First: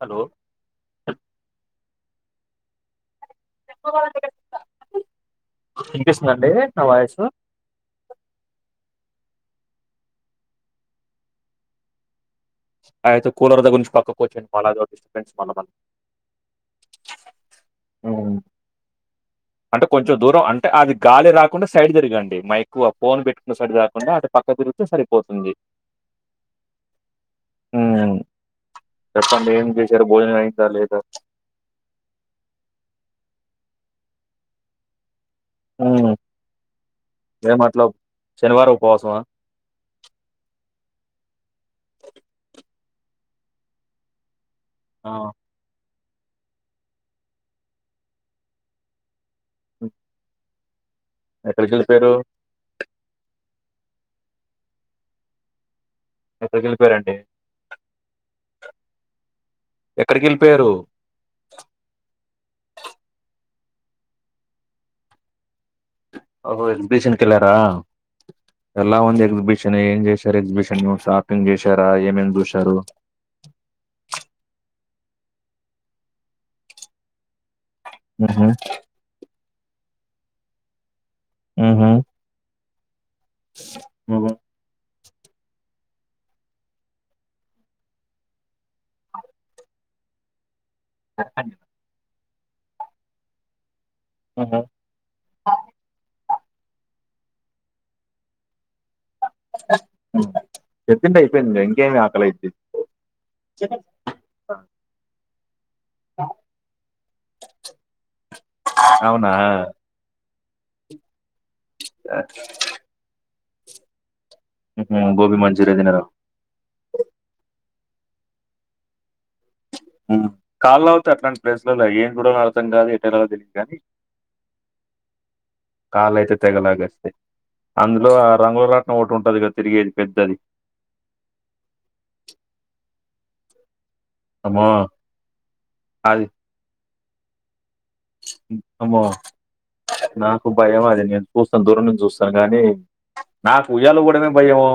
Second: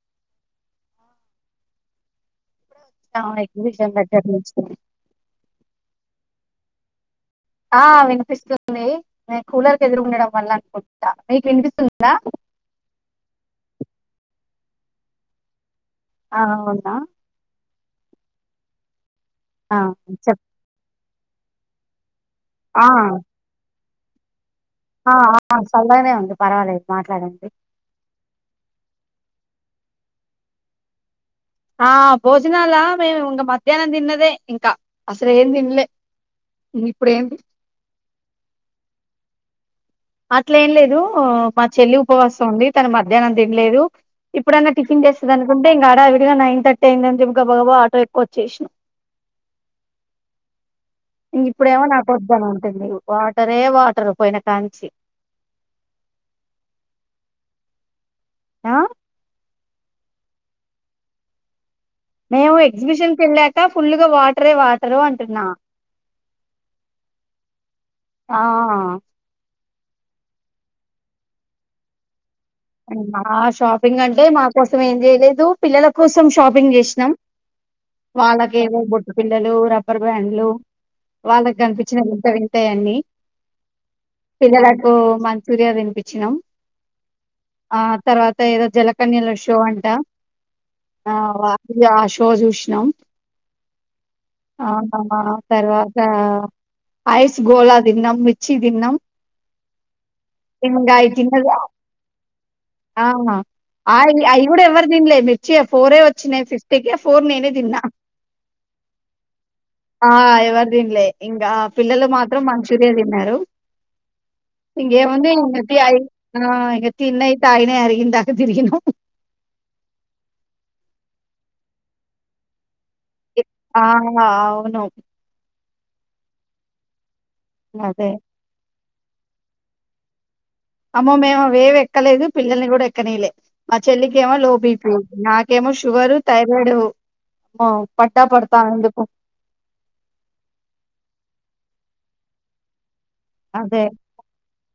Hello అవును exhibition [unintelligible] వినిపిస్తుందండి నా వాయిసు ఆ వినిపిస్తుంది నేను కూలర్ కి ఎదురు ఉండడం వల్ల అనుకుంటా మీకు వినిపిస్తుందా అయితే కూలర్ దగ్గర నుంచి పక్క కూ వచ్చేయండి [unintelligible] ఆ అవునా ఆ అంటే కొంచెం చెప్ దూరం అంటే అది గాలే రాకుండా సైడ్ తిరగండి మైకు ఆ ఫోన్ పెట్టుకున్న సైడ్ కాకుండా అ ఆ సల్నే ఉంది పర్వాలేదు మాట్లాడ చెప్పండి ఏం చేశారు భోజనం అయింద లేద ఆ భోజనాల మేము ఇంక మధ్యానం తిన్నదే ఇంక అసల్ ఎం తినలే [unintelligible] ఏం అట్లా శనివారం ఉపవాసమా అట్ల ఏం లేదు మా చెల్లి ఉపవాసం ఉంది తను మధ్యనం తినలేదు ఇప్పుడాన్న టిఫన్ చేస్తుంది అనుంటే ఇంకాడ ఇగా నైన్ థర్టీ అయింది అని చెప్పి గబా గబు ఆటో ఎక్కి వచ్చేసాను ఓ ఇంక ఇప్పుడేమో నాకు వద్దన అని అంటది వాటరే వాటర్ పోయిన కాంచి ఎక్కడికి వెళ్ళిపోయారండి ఆ ఎక్కడికి వెళ్ళిపోయారు మేము ఎగ్జిబిషన్ కి వెళ్ళాక ఫుల్గా వాటరే వాటరు అంటున్నా ఓహో ఎగ్జిబిషన్ కి వెళ్ళరా ఆ ఎలా ఉంది ఎగ్జిబిషన్ ఏం చేశారు ఎగ్జిబిషన్ లో షాపింగ్ చేశారా ఏమేం చే మా షాపింగ్ అంటే మా కోసం ఏం చే లేదు పిల్లల కోసం షాపింగ్ చేసినాం మ్హూ. వాళ్ళకే ఏదో బొట్టు పిల్ల పిల్లలు రబర్ బ్యాండ్లు వాళ్ళకి కనిపించిన వింత వింతాయన్నీ మల ఓ మంచూరియా తినిపించినాం ఆ తర్వాత ఏదో జలకన్యల షో అంట ఆ షో ఆ షో చూసినాం తర్వాత ఐస్ గోళ తినం మిర్చి తిన్నాం చెత్తింట అయిపోయింది ఇంక ఏమి ఆకల అయితే ఆా ఆ అవి కూడా ఎవ్వరు తిినలే మిర్చియా ఫోరే వచ్చినయి ఫిఫ్టీకి ఫోర్ నేనే తిన్నా అవునా ఆ ఎవరు తిన్లే ఇంకా పిల్లలు మాత్రం మంచూరియా తిన్నారు ఉహు, ఇంకేం ఉంది గోబీ ఎంగ మంచూరియా తయి తినరా ఆ ఎంగ తిన్నాయి తాగినాయి అరిగినాయి ఇందాక తిరిగినామ్ కాళ్ళు లాగుతాయి అట్లాంటి ప్లేస్ లో ఏం కూడా అర్తం కాదు ఎటెలాలో తెలియదు కానీ ఆ అవును కాళ్లు అయితే తెగలాగేస్తాయి అదే. అందులో రంగుల రాట్నం ఒకటి ఉంటది కదా తిరిగేది పెద్దది అమ్మో మేము అవేవీ ఎక్కలేదు పిల్లల్ని కూడా ఎక్కనీయలే చెల్లికి ఏమో లో అమ్మో బిపి నాకేమో షుగరు అది థైరాయిడ్ అమ్మో నాకు భయం అది చూస్తం దూర చూస్తాను గానీ నాకు అదే. ఉయ్యాలు ఊగడమే భయము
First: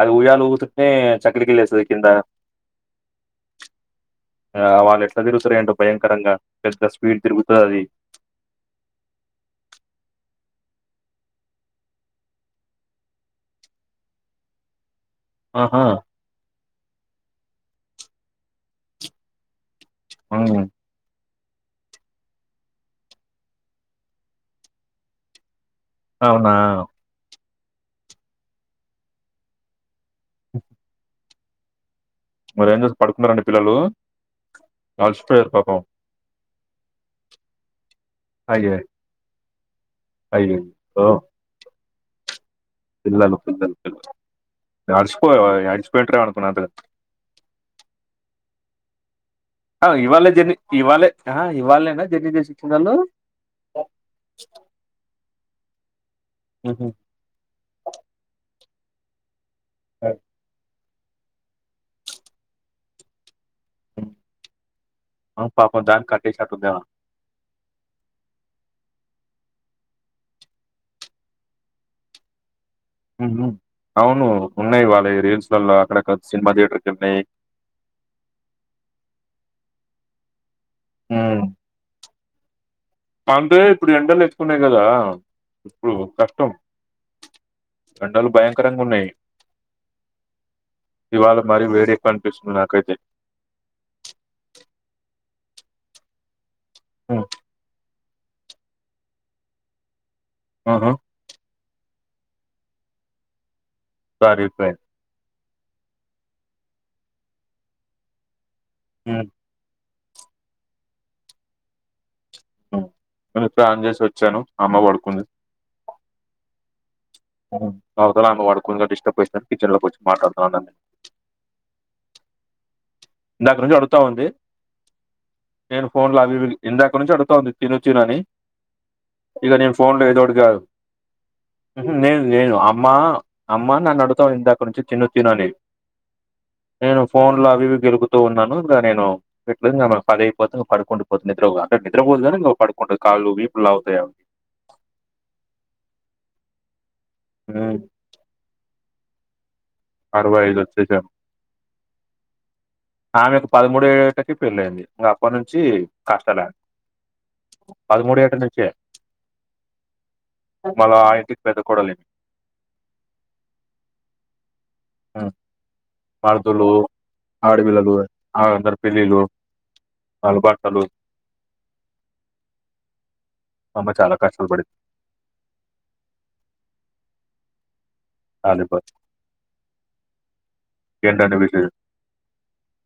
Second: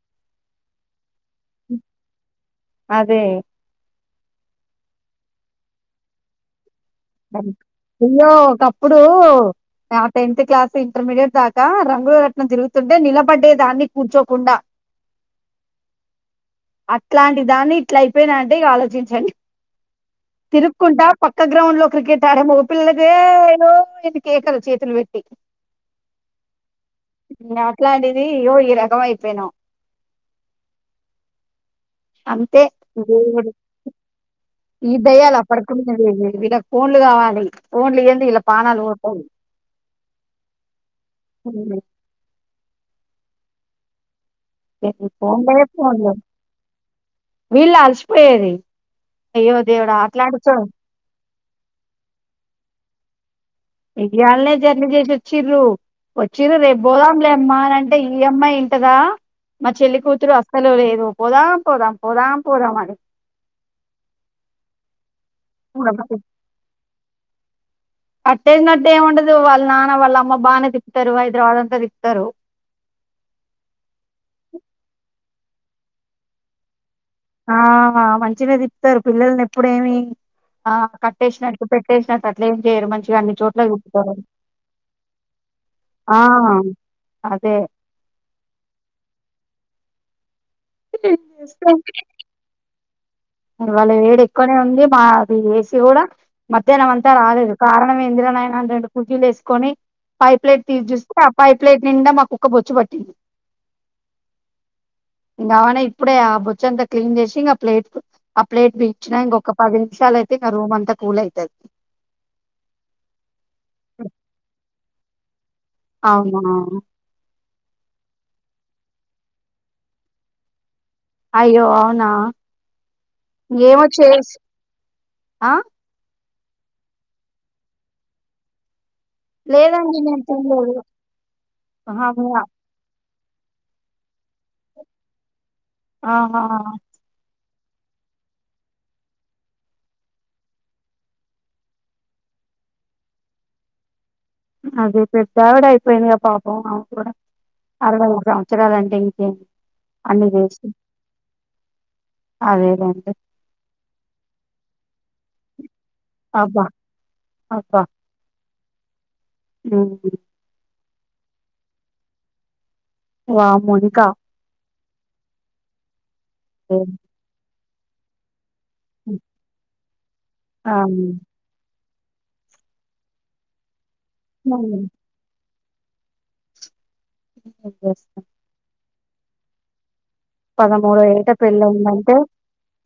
అది ఉయ్యాలు ఊతునే చక్క్రకిల్ వస్తది కింద అదే. ఆ వాళ్ళు ఎట్లా తిరుగుత్తారో ఏంటో భయంకరంగా పెద్ద స్పీడ్ తిరుగుతుంది అది అయ్యో ఒకప్పుడు ఆ టెన్త్ క్లాస్ ఇంటర్మీడియట్ దాకా రంగుల రట్నం తిగుతుంటే నిలబడ్డే దాన్ని కూర్చోకుండా ఆహా అట్లాంటి దాన్ని ఇట్లా అయిపోయినా అంటే ఇగ ఆలోచించండి ఉమ్, తిరుక్కుంటా పక్క గ్రౌండ్ లో క్రికెట్ ఆడే మగ పిల్లకే ఎన్ని కేకలు చేతులు పెట్టి అవునా అట్లాంటిది ఇగో ఈ రకం అయిపోయినం ఉ అంతే పడుకున్నారండి పిల్లలు [unintelligible] ఈ దయ్యాాల అ అలసిపోయారు పాపం పడుకునేది వీళ్లకు ఫోన్లు కావాలి ఫోన్లు ఇయ్యంది ఇలా అయ్యో పాణాలు తయి అయ్యో పిల్లలు [unintelligible] నడిచిపోయి ఫోన్లే ఫోన్లు అలసిపోయిన్నారనుకున వీళ్ళు అలసిపోయేది అయ్యో దేవుడా ఇవాళ అట్లాంటి చో జర్ని ఇవాళే ఇవాళ్ళేనా జర్నీ చేసొచ్చింది వాళ్ళు ఇవాళనే జర్నీ చేసిచ్చిరు వచ్చిది రేపు మ్మ్. పోదాంలేమ్మా అని అంటే ఈ అమ్మాయి ఇంటదా మా చెల్లి కూతురు అస్సలు లేదు పోదాం పోదాం పోదాం పోదాము అని ఆ పాప దాన కట్టేసినట్టు ఉందేమో కట్టేసినట్టు ఏముండదు వాళ్ళ నాన్న వాళ్ళ అమ్మ బాగానే తిప్పుతారు హైదరాబాద్ అంతా తిప్పుతారు ఉహు అవును ఉన్నాయి వాళ్ళ రీల్స్లలో అక్కడ సినిమా థియేటర్ ఆ మంచినే తిప్తారు పిల్లల్ని ఎప్పుడేమి ఆ మ్మ్. కట్టేసినట్టు పెట్టేసినట్టు అట్లా ఏం చేయరు మంచిగా అన్ని అంటే చోట్ల ఇప్పుడు చూపుతారు ఎండలు ఎక్కున్నాయి కదా ఇప్పుడు కష్టం ఎండలు భయంకరంగా ఉన్నాయి ఇవాళ మారి వేడి ఎక్కువ అనిపిస్తుంది నాకైతే మరి ఇవాళ వేడి ఎక్కువనే ఉంది మాది ఏసి కూడా మధ్యాహ్నమంతా మ్మ్. రాలేదు కారణం ఏందిరా నాయన అంటండు కుర్చీలు వేసుకొని పైప్లైట్ తీసి ఆహా. చూస్తే ఆ పైప్లైట్ నిండా మా కుక్క బొచ్చి పట్టింది సరిపోయింది ఇంకా ఆమెనే ఇప్పుడే ఆ బుచ్చంతా క్లీన్ చేసి ఇంక ప్లేట్ ఆ ప్లేట్ తిచ్చిన ఇంకొక పది నిమిషాలైతే రూమ్ అంత కూల్ అయితది నేను ఫ్యాన్ చేసి వచ్చాను అమ్మ పడుకుంది అవునా అవతల ఆమె పడుకుంది కదా డిస్టర్బ్ చేస్తాను కిచెన్ లోకిచ్చి మాట్లాడుతున్నాను నేను అయ్యో అవునా ఇందాకా నుంచి ఏమో అడుగుతా ఉంది చేసి ఆ నేను ఫోన్ లో అవి ఇవి ఇందాక నుంచి అడుతాంది తినుచను అని ఇక నేను ఫోన్ లేదండి లో ఏదోటి కాదు తినలేదు ఆహా నేను అవునా? నేను అమ్మ అమ్మా నన్ను అడుతాంది ఇందాక్క నుంచి తిను తిను అని ఆహా నేను ఫోన్ లో అవి ఇవి గెలుగుతూ ఉన్నాను ఇక నేను ఎట్ల ఇంగ పది అయిపోతేక పడుకుండి పోద్ది నిద్రపోదు అంటే నిద్రపోదు కానీ పడు కాల్లు వీపు లాగుతాయి అది పెద్దవిడ అయిపోయిందిగా పాపం అమ కూడా ఉమ్, అరవై ఐదు సంవత్సరాలండి కె అరవై ఐదు వచ్చశాయి అదేలేండి ఆమెకి పదమూడు ఏటకి పెళ్ళయింది ఇగా అప్పటి నుంచి కష్టాలే అబ్బా! అబ్బా! పదమూడో ఏటనుంచే హ్మ్. మల్ల ఆ ఇంటికి పెద్ద కోడలు ఈమె వామ్మో ఇంకా ఉమ్ మరదులు ఆడబిడ్డలు వాళ్ళ అందరి పెళ్లిళ్లు వాళ్ళ ఆ! భర్తలు మా అమ్మ చాలా కష్టాలు పడింది హ్మ్. ఏమ్ అదిపో పదమూడో ఏట పెళ్లయిందంటే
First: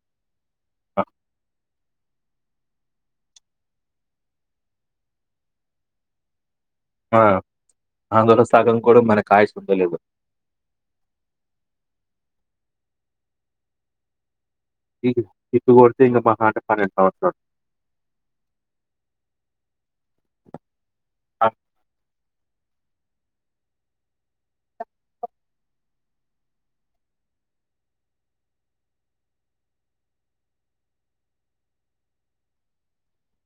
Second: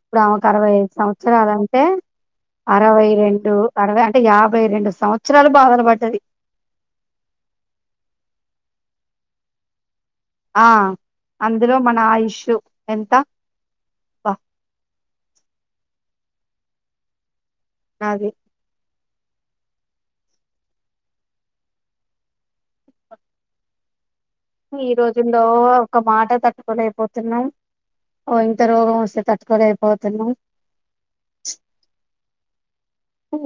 ఇప్పుడమెకు అరవై ఐదు సంవత్సరాలు అంటే అరవై రెండు అరవై అంటే యాభై రెండు సంవత్సరాలు బాధలు పడ్తది ఆ అందులో సగం కూడా మనకు ఆయుష్ ఉందో లేదో ఆ అందులో మన ఆయుష్షు ఎంత ఈ తిప్పు కొడితే ఇంగా మహా అంటే పన్నెండు సంవత్సరాలు అదే ఆ ఈ రోజుల్లో ఒక మాట తట్టుకోలేకపోతున్నాం ఓ ఇంత రోగం వస్తే తట్టుకోలేకపోతున్నాం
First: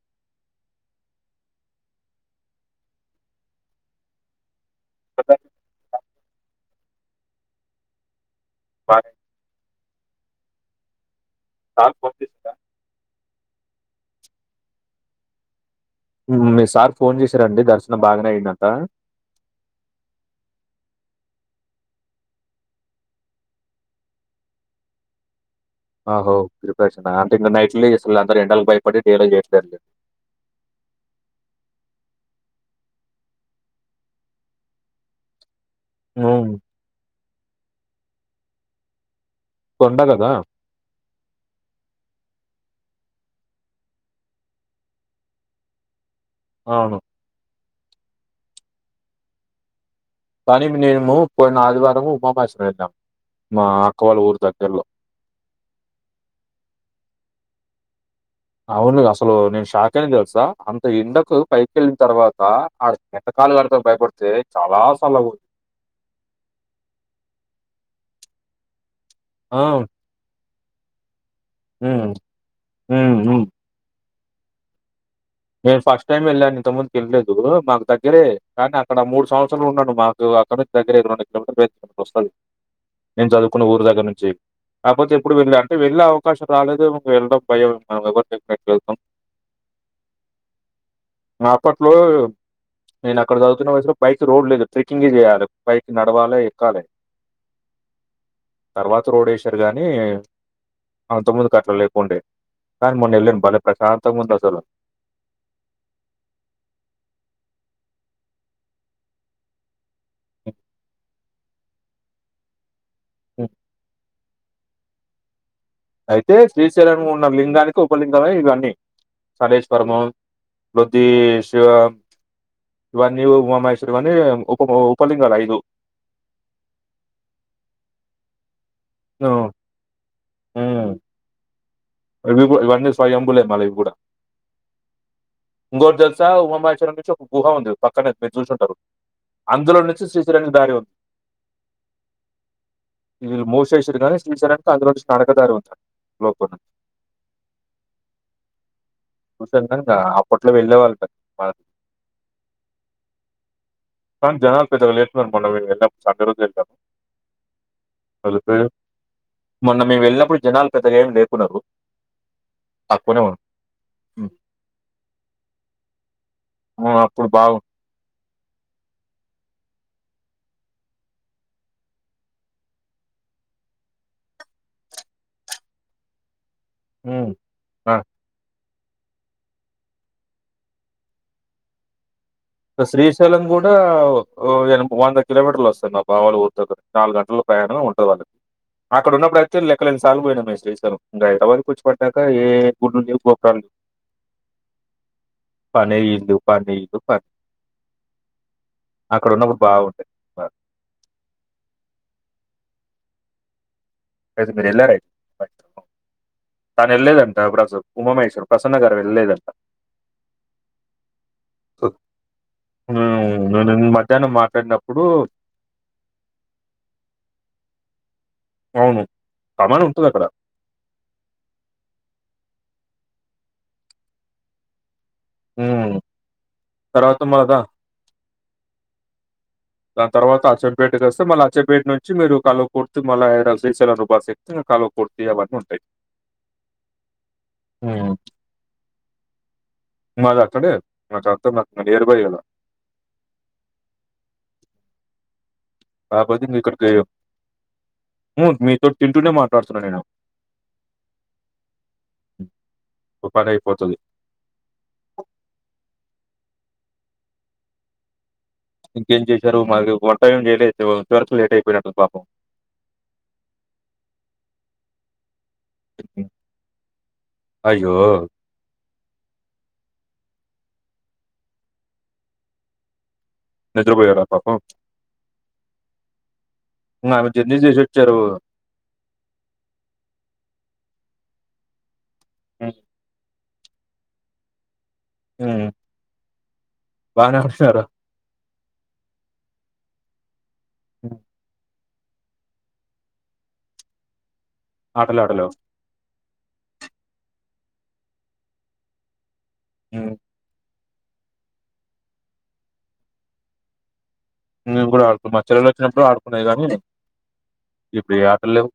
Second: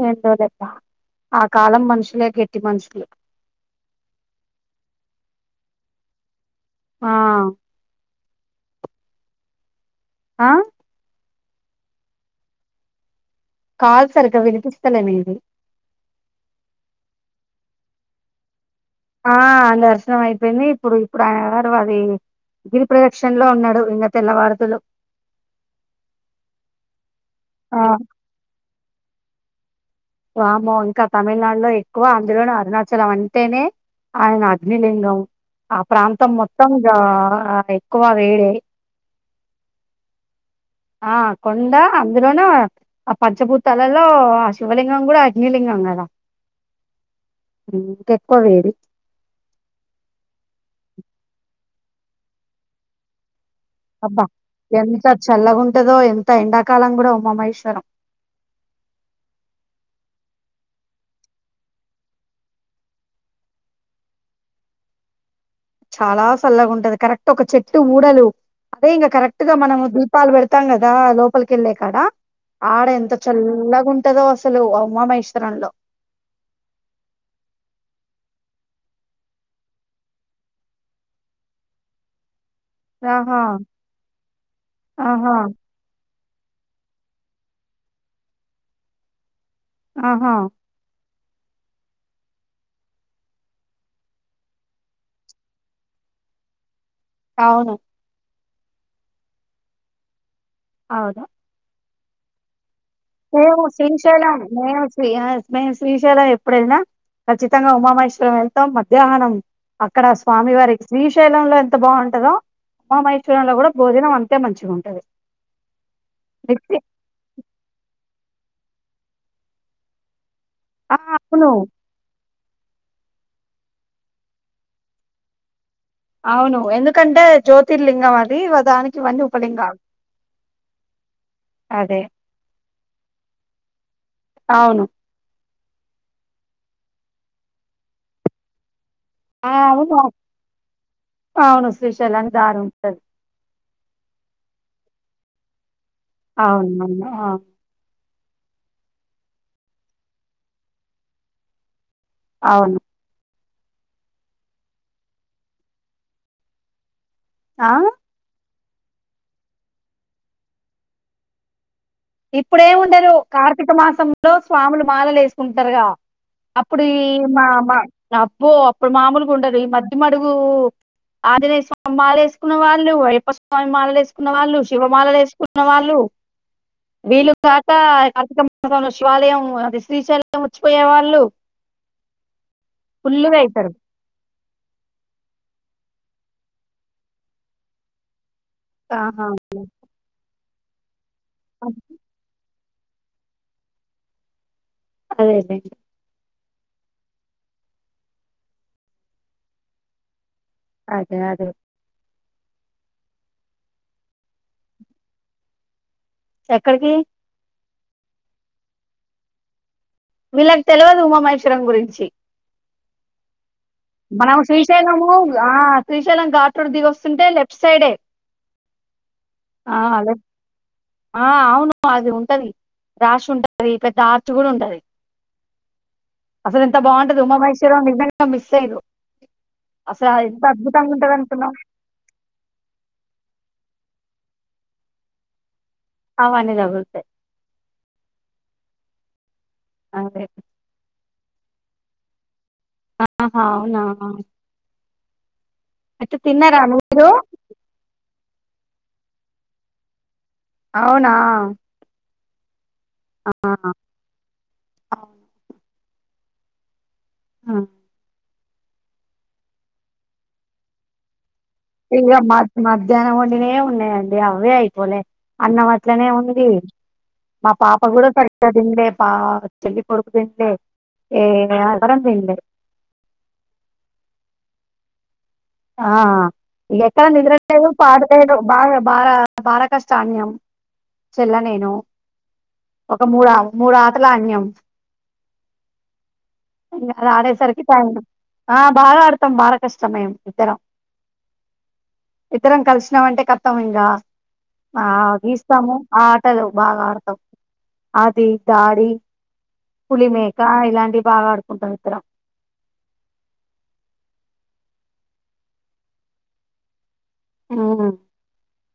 ఏందో లే అక్క ఆ కాలం మనుషులే గట్టి మనుషులు [inaudible] [inaudible] ఆ బానే ఆ సార్ కి ఫోన్ చేసిండా కాల్ సరిగ్గా వినిపిస్తలే నీది హ్మ్ మీ సార్ ఫోన్ చేసారండి దర్శనం బాగానే అయిందంటనా ఆ దర్శనం అయిపోయింది ఇప్పుడు ఇప్పుడు ఆయన వారీ గిరి ప్రదక్షణలో ఉన్నాడు ఇంకా తెల్లవార్దులు ఆహో గిరిప్రదక్షణ అంటే ఇంకా ఆ! నైట్లే ఇసలు అందరూ ఎండలకి భయపడి డేలో చేయట్లేదులే వామ్మో ఇంకా తమిళనాడులో ఎక్కువ అందులోన అరుణాచలం అంటేనే ఆయన అగ్ని లింగం ఆ ప్రాంతం మొత్తం ఇంగా ఎక్కువ వేడే కొండ కదా ఆ కొండా అందులోను ఆ పంచభూతాలలో ఆ శివలింగం కూడా అగ్నిలింగం కదా అవును హ్మ్ ఇంకేక్కువ వేడి కాని మేము పోయిన ఆదివారం ఉమామహేశ్వరం వెళ్ళినాం మా అక్క వాళ్ళ అబ్బా ఊరి దగ్గరలో ఎంత చల్లగుంటదో ఎంత ఎండాకాలం కూడా ఉమాహేశ్వరం అవును అసలు నేను షాక్ అయినా తెలుసా అంత ఎండకు పైకెళ్ళిన తర్వాత ఆడ ఎండక్ కాళ్లు కడుక్కునే భయపడితే చాలా సల్లగుంది చాలా సల్లగా ఉంటది కరెక్ట్ ఒక చెట్టు ఊడలు అదే ఇంకా కరెక్ట్ గా ఆ! మనం దీపాలు పెడు తాం కదా లోపలి కెళ్ళే కాడ హ్మ్. ఆడ ఎంత హ్మ్. హ్మ్. చల్లగా ఉంటదో అసలు ఉమామహేష్ నేను ఫస్ట్ టైం వెళ్లాను ఇంతకుముందు వెళ్లలేదు మాకు దగ్గరలో దగ్గరే కానీ అక్కడా మూడు సంవత్సరాలు ఉన్నాను మాకు అక్కడినుంచి దగ్గర రెండు కిలోమీటర్ అలా వస్తాది నేను ఆహా చదువుకున్న ఊరు దగ్గర నుంచి కాకపోతే ఆహా ఎప్పుడు వెళ్ళ అంటే వెళ్ళాం అవకాశం రాలేదేమో వెళ్ళడం భయం ఏమో లేదు ఆహా ఆ అప్పట్లో నేను అక్కడ చదువుతున్న వయసులో పైకి రోడ్ లేదు ట్రెక్కింగ్ చేయాలి పైకి నడవాలే ఎక్కాలే అవును తర్వాత రోడ్డు ఏశారు గాని అవును అంతక ముందు అట్లా లేకుండే కాని మొన్న ఏళ్ళాను బలే మేము ప్రశాంతంగా ఉంది శ్రీశైలం అసలు మేము శ్రీశైలం ఎప్పుడైనా ఖచ్చితంగా ఉమామహేశ్వరం వెళ్తాం మధ్యాహ్నం అక్కడ స్వామి వారికి శ్రీశైలంలో ఎంత బాగుంటదో ఉమామహేశ్వరం హ్మ్. లో కూడా భోజనం అంతే అంతే మంచిగా ఉంటది అయితే మిక్సీ శ్రీశైలంలో ఉన్న లింగానికి ఉపలింగమై ఇవన్నీ సరేశ్వరము ఆ బొద్ది అవును శివా ఇవన్నీ ఉమామహేశ్వరి ఇవన్నీ ఉప ఉపలింగాలు ఐదు అవును ఎందుకంటే జ్యోతి లింగం అది వద్ దానికి ఇవన్నీ హ్మ్. ఉపలింగాలు అదే అవేవో ఇవన్నీ స్వయంభులే మళ్ళీ ఇవి గూడా అవును ఇంగోటి దెలుసా ఉమాహేశ్వరం నుంచి ఒక గుహ ఉంది పక్కనే మీరు చూసుంటారు ఆ అందులో అవును నుంచి శ్రీశైలానికి దారి ఉంది అవును శ్రీశైలానికి దారి ఉంటది వీళ్ళు మోసేసిర్రు గాని శ్రీశైలానికి అందులోనుంచి నడక దారుంది అవునమ్మ ఆ ఉదంట ఆ అప్పట్లో వెళ్ళే వాళ్ళు అంట మద్ అవును కాని జనాల్ పెద్దగా లేకుంటే మొన్న మేము యెళ్ళపుడు సాటడే రోజే ఏళ్లం ఆ ఏళ్లకపోయిర్ మొన్న మేమ్ యెళ్ళినప్పుడు జనాలు పెద్దగా ఎమ్ లేకున్నరు ఇపుడేం వుండరు కార్తీక మాసంలో స్వాములు మాలల్లేసుకుంటారుగా అప్పుడు ఆ! ఈ మా బాగు మా అబ్బో అప్పుడు మామూలుగా ఉండదు ఈ మద్దిమడుగు ఆంజనేయ స్వామి మాల ఏసుకున్న వాళ్ళు అయ్యప్ప స్వామి మాలలు ఏసుకున్న వాళ్ళు శివమాలలు ఏసుకున్న వాళ్ళు వీళ్ళు హ్మ్. కాకా ఆ! కార్తీకం సుకంలో శివాలయం అది శ్రీశైలం వచ్చిపోయే వాళ్ళు ఇగ ఫుల్లుగా శ్రీశైలం గూడా అయితారు ఓ ఇగ వంద కిలోమీటర్లు వస్తది మా బావోలు పోతురు నాలుగు గంటల్లో ప్రయాణం ఉంటది వాళ్ళకి ఆహా అక్కడున్నపుడైతే లెక్క లెన్నిసార్లు పోయినం మేమ్ శ్రీశైలం ఇంగా హైదరాబాద్కి వచ్చిపడ్డాక ఏ గుల్లు లేవ్ గోపురాలేవ్ అదేలేండి పనే ఇల్లు పని ఇల్లు బట్ అక్కడ ఉన్నప్పుడు బావుండే బ అదే అది అయితే మీరు యెళ్లారైతే తను ఎక్కడికి యెళ్లెదంటా అప్పుడు అసలు ఉమామహేశ్వర్ ప్రసన్న గారు వెళ్ళలేందట వీళ్ళకు తెల్వదు ఉమా మహేశ్వరం గురించి ఉమ్ మనం శ్రీశైలము ఆ శ్రీశైలం ఘూట్టు రోడ్డు దిగి వస్తుంటే లెఫ్ట్ సైడే అవును. ఆ కమాన్ అదే ఉంటదక్కడ. ఆ అవును అది ఉంటది రాసి ఉంటది పెద్ద అర్చ్ గూడా ఉంటది ఉమ్ అసలు ఎంత బాగుంటదో ఉమా మహేశ్వరం నిజంగా మిస్ అయిర్రు దాని తర్వాత అచ్చంపేటకొస్తే మళ్ళ అచ్చంపేట నుంచి మీరు కల్వకుర్తి మళ్ళీ హైడల్స్ శ్రీశైలం రూపాస్ ఎక్కితే కల్వకుర్తి అవన్నీ ఉంటాయ్ అవన్నీ దగుత్తాయ్ హ్మ్. మాది అక్కడే మాద్ అంతా నియర్ బైయ్ గదా ఆ ఆహా అవునా అయితే కాపోతే ఇంగ తిన్నారా ఇక్కడికి మీరు ఉమ్ మీతోటి తింటూనే మాట్లాడుతున్నా నేను అవునా ఓ ఆ, పనైపోతది అవును. ఉమ్ ఇంకేచేశారు మాది వంట ఏం జేయలే ఇంత వరక్ ఇంగా మధ్యాహ్నం వండినే ఉన్నాయండి అవే అయిపోలే అన్నం అట్లనే హ్మ్. ఉంది మా పాప అయ్యో! గూడా సరిగ్గా దిన్లే పా చెల్లి కొడుకు పెళ్ళె ఏ మేమందరం దిన్లే నిద్రపోయారా పాపం ఆఆ ఇగా ఎక్కడ హ్మ్. ఆమె జర్నీ నిద్రలేదు చేసి వచ్చారు. పాడులేదు బా బాగా పాళ్ళ కష్టం అనియం చెల్ల నేను హ్మ్. ఒక మూడా మూడాటలాడినం హ్మ్. అదే ఆడే బానే సరికి ఆడుతున్నారు. టైం ఆ బాగా ఆడతాం బాలాకిష్టం మేం ఇద్దరం హు ఇతరం కలిసినామంటే కతాం ఇంకా ఆ ఆటలు ఆడలేవు. గీస్తాము ఆ పట్టదు బాగా ఆడతాం అది దాడి హ్మ్. పులిమేక ఇలాంటి బాగా ఆడుకుంటాం ఇద్దరం మేము కూడా ఆడుకుం మా చెల్లెలు వచ్చినప్పుడు ఆడుకున్నాది కానీ ఉమ్. ఇప్పుడు ఏ ఆటలులేవు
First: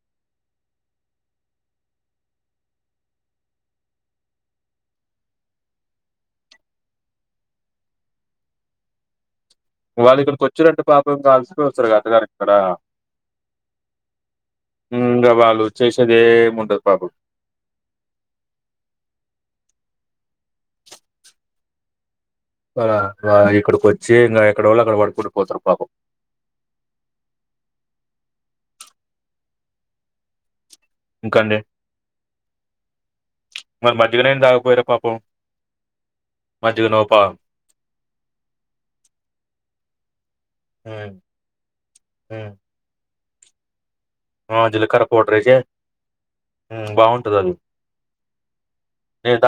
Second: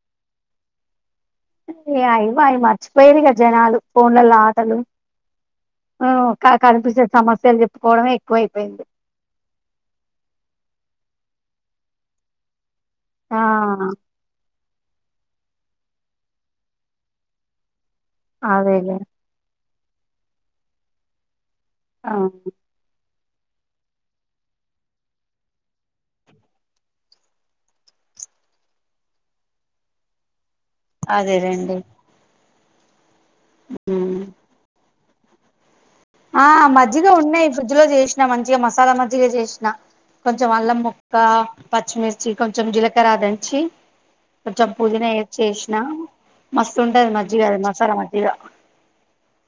ఇ అయిమాయి మర్చిపోయిండ్రు కదా జనాలు ఫోన్లల్లో ఆటలు ఆ క కనిపిస్తే సమస్యలు చెప్పుకోవడమే ఎక్కువైపోయింది వాళ్ళు ఇక్కడికి వచ్చిరంటే పాపం కాల్సిపోవస్తారు గతగారు ఇక్కడ ఆ ఇంక వాళ్ళు చేసేదేముండదు పాపం అవేలే ఆ ఇక్కడికి వచ్చి ఇంకా ఎక్కడ వాళ్ళ అక్కడ పడుకుంట పోతారు పాపం ఇంకండి అదేరెండి మరి మజ్జిగ నీళ్లు తాగబోయిండ్రు పాపం ఆ మజ్జిగనో మజ్జిగ పా ఉన్నాయి ఫ్రిడ్జ్ లో చేసినా మంచిగా మసాలా మజ్జిగ చేసినా కొంచెం అల్లం ఉమ్, ముక్క పచ్చిమిర్చి ఉమ్, కొంచెం జీలకర్ర దంచి ఆ కొంచెం జీలకర్ర పుదీనా ఏ పౌడర్ వేసి చేసినా మస్తు ఉంటది మజ్జిగది మసాలా మజ్జిగా ఏదా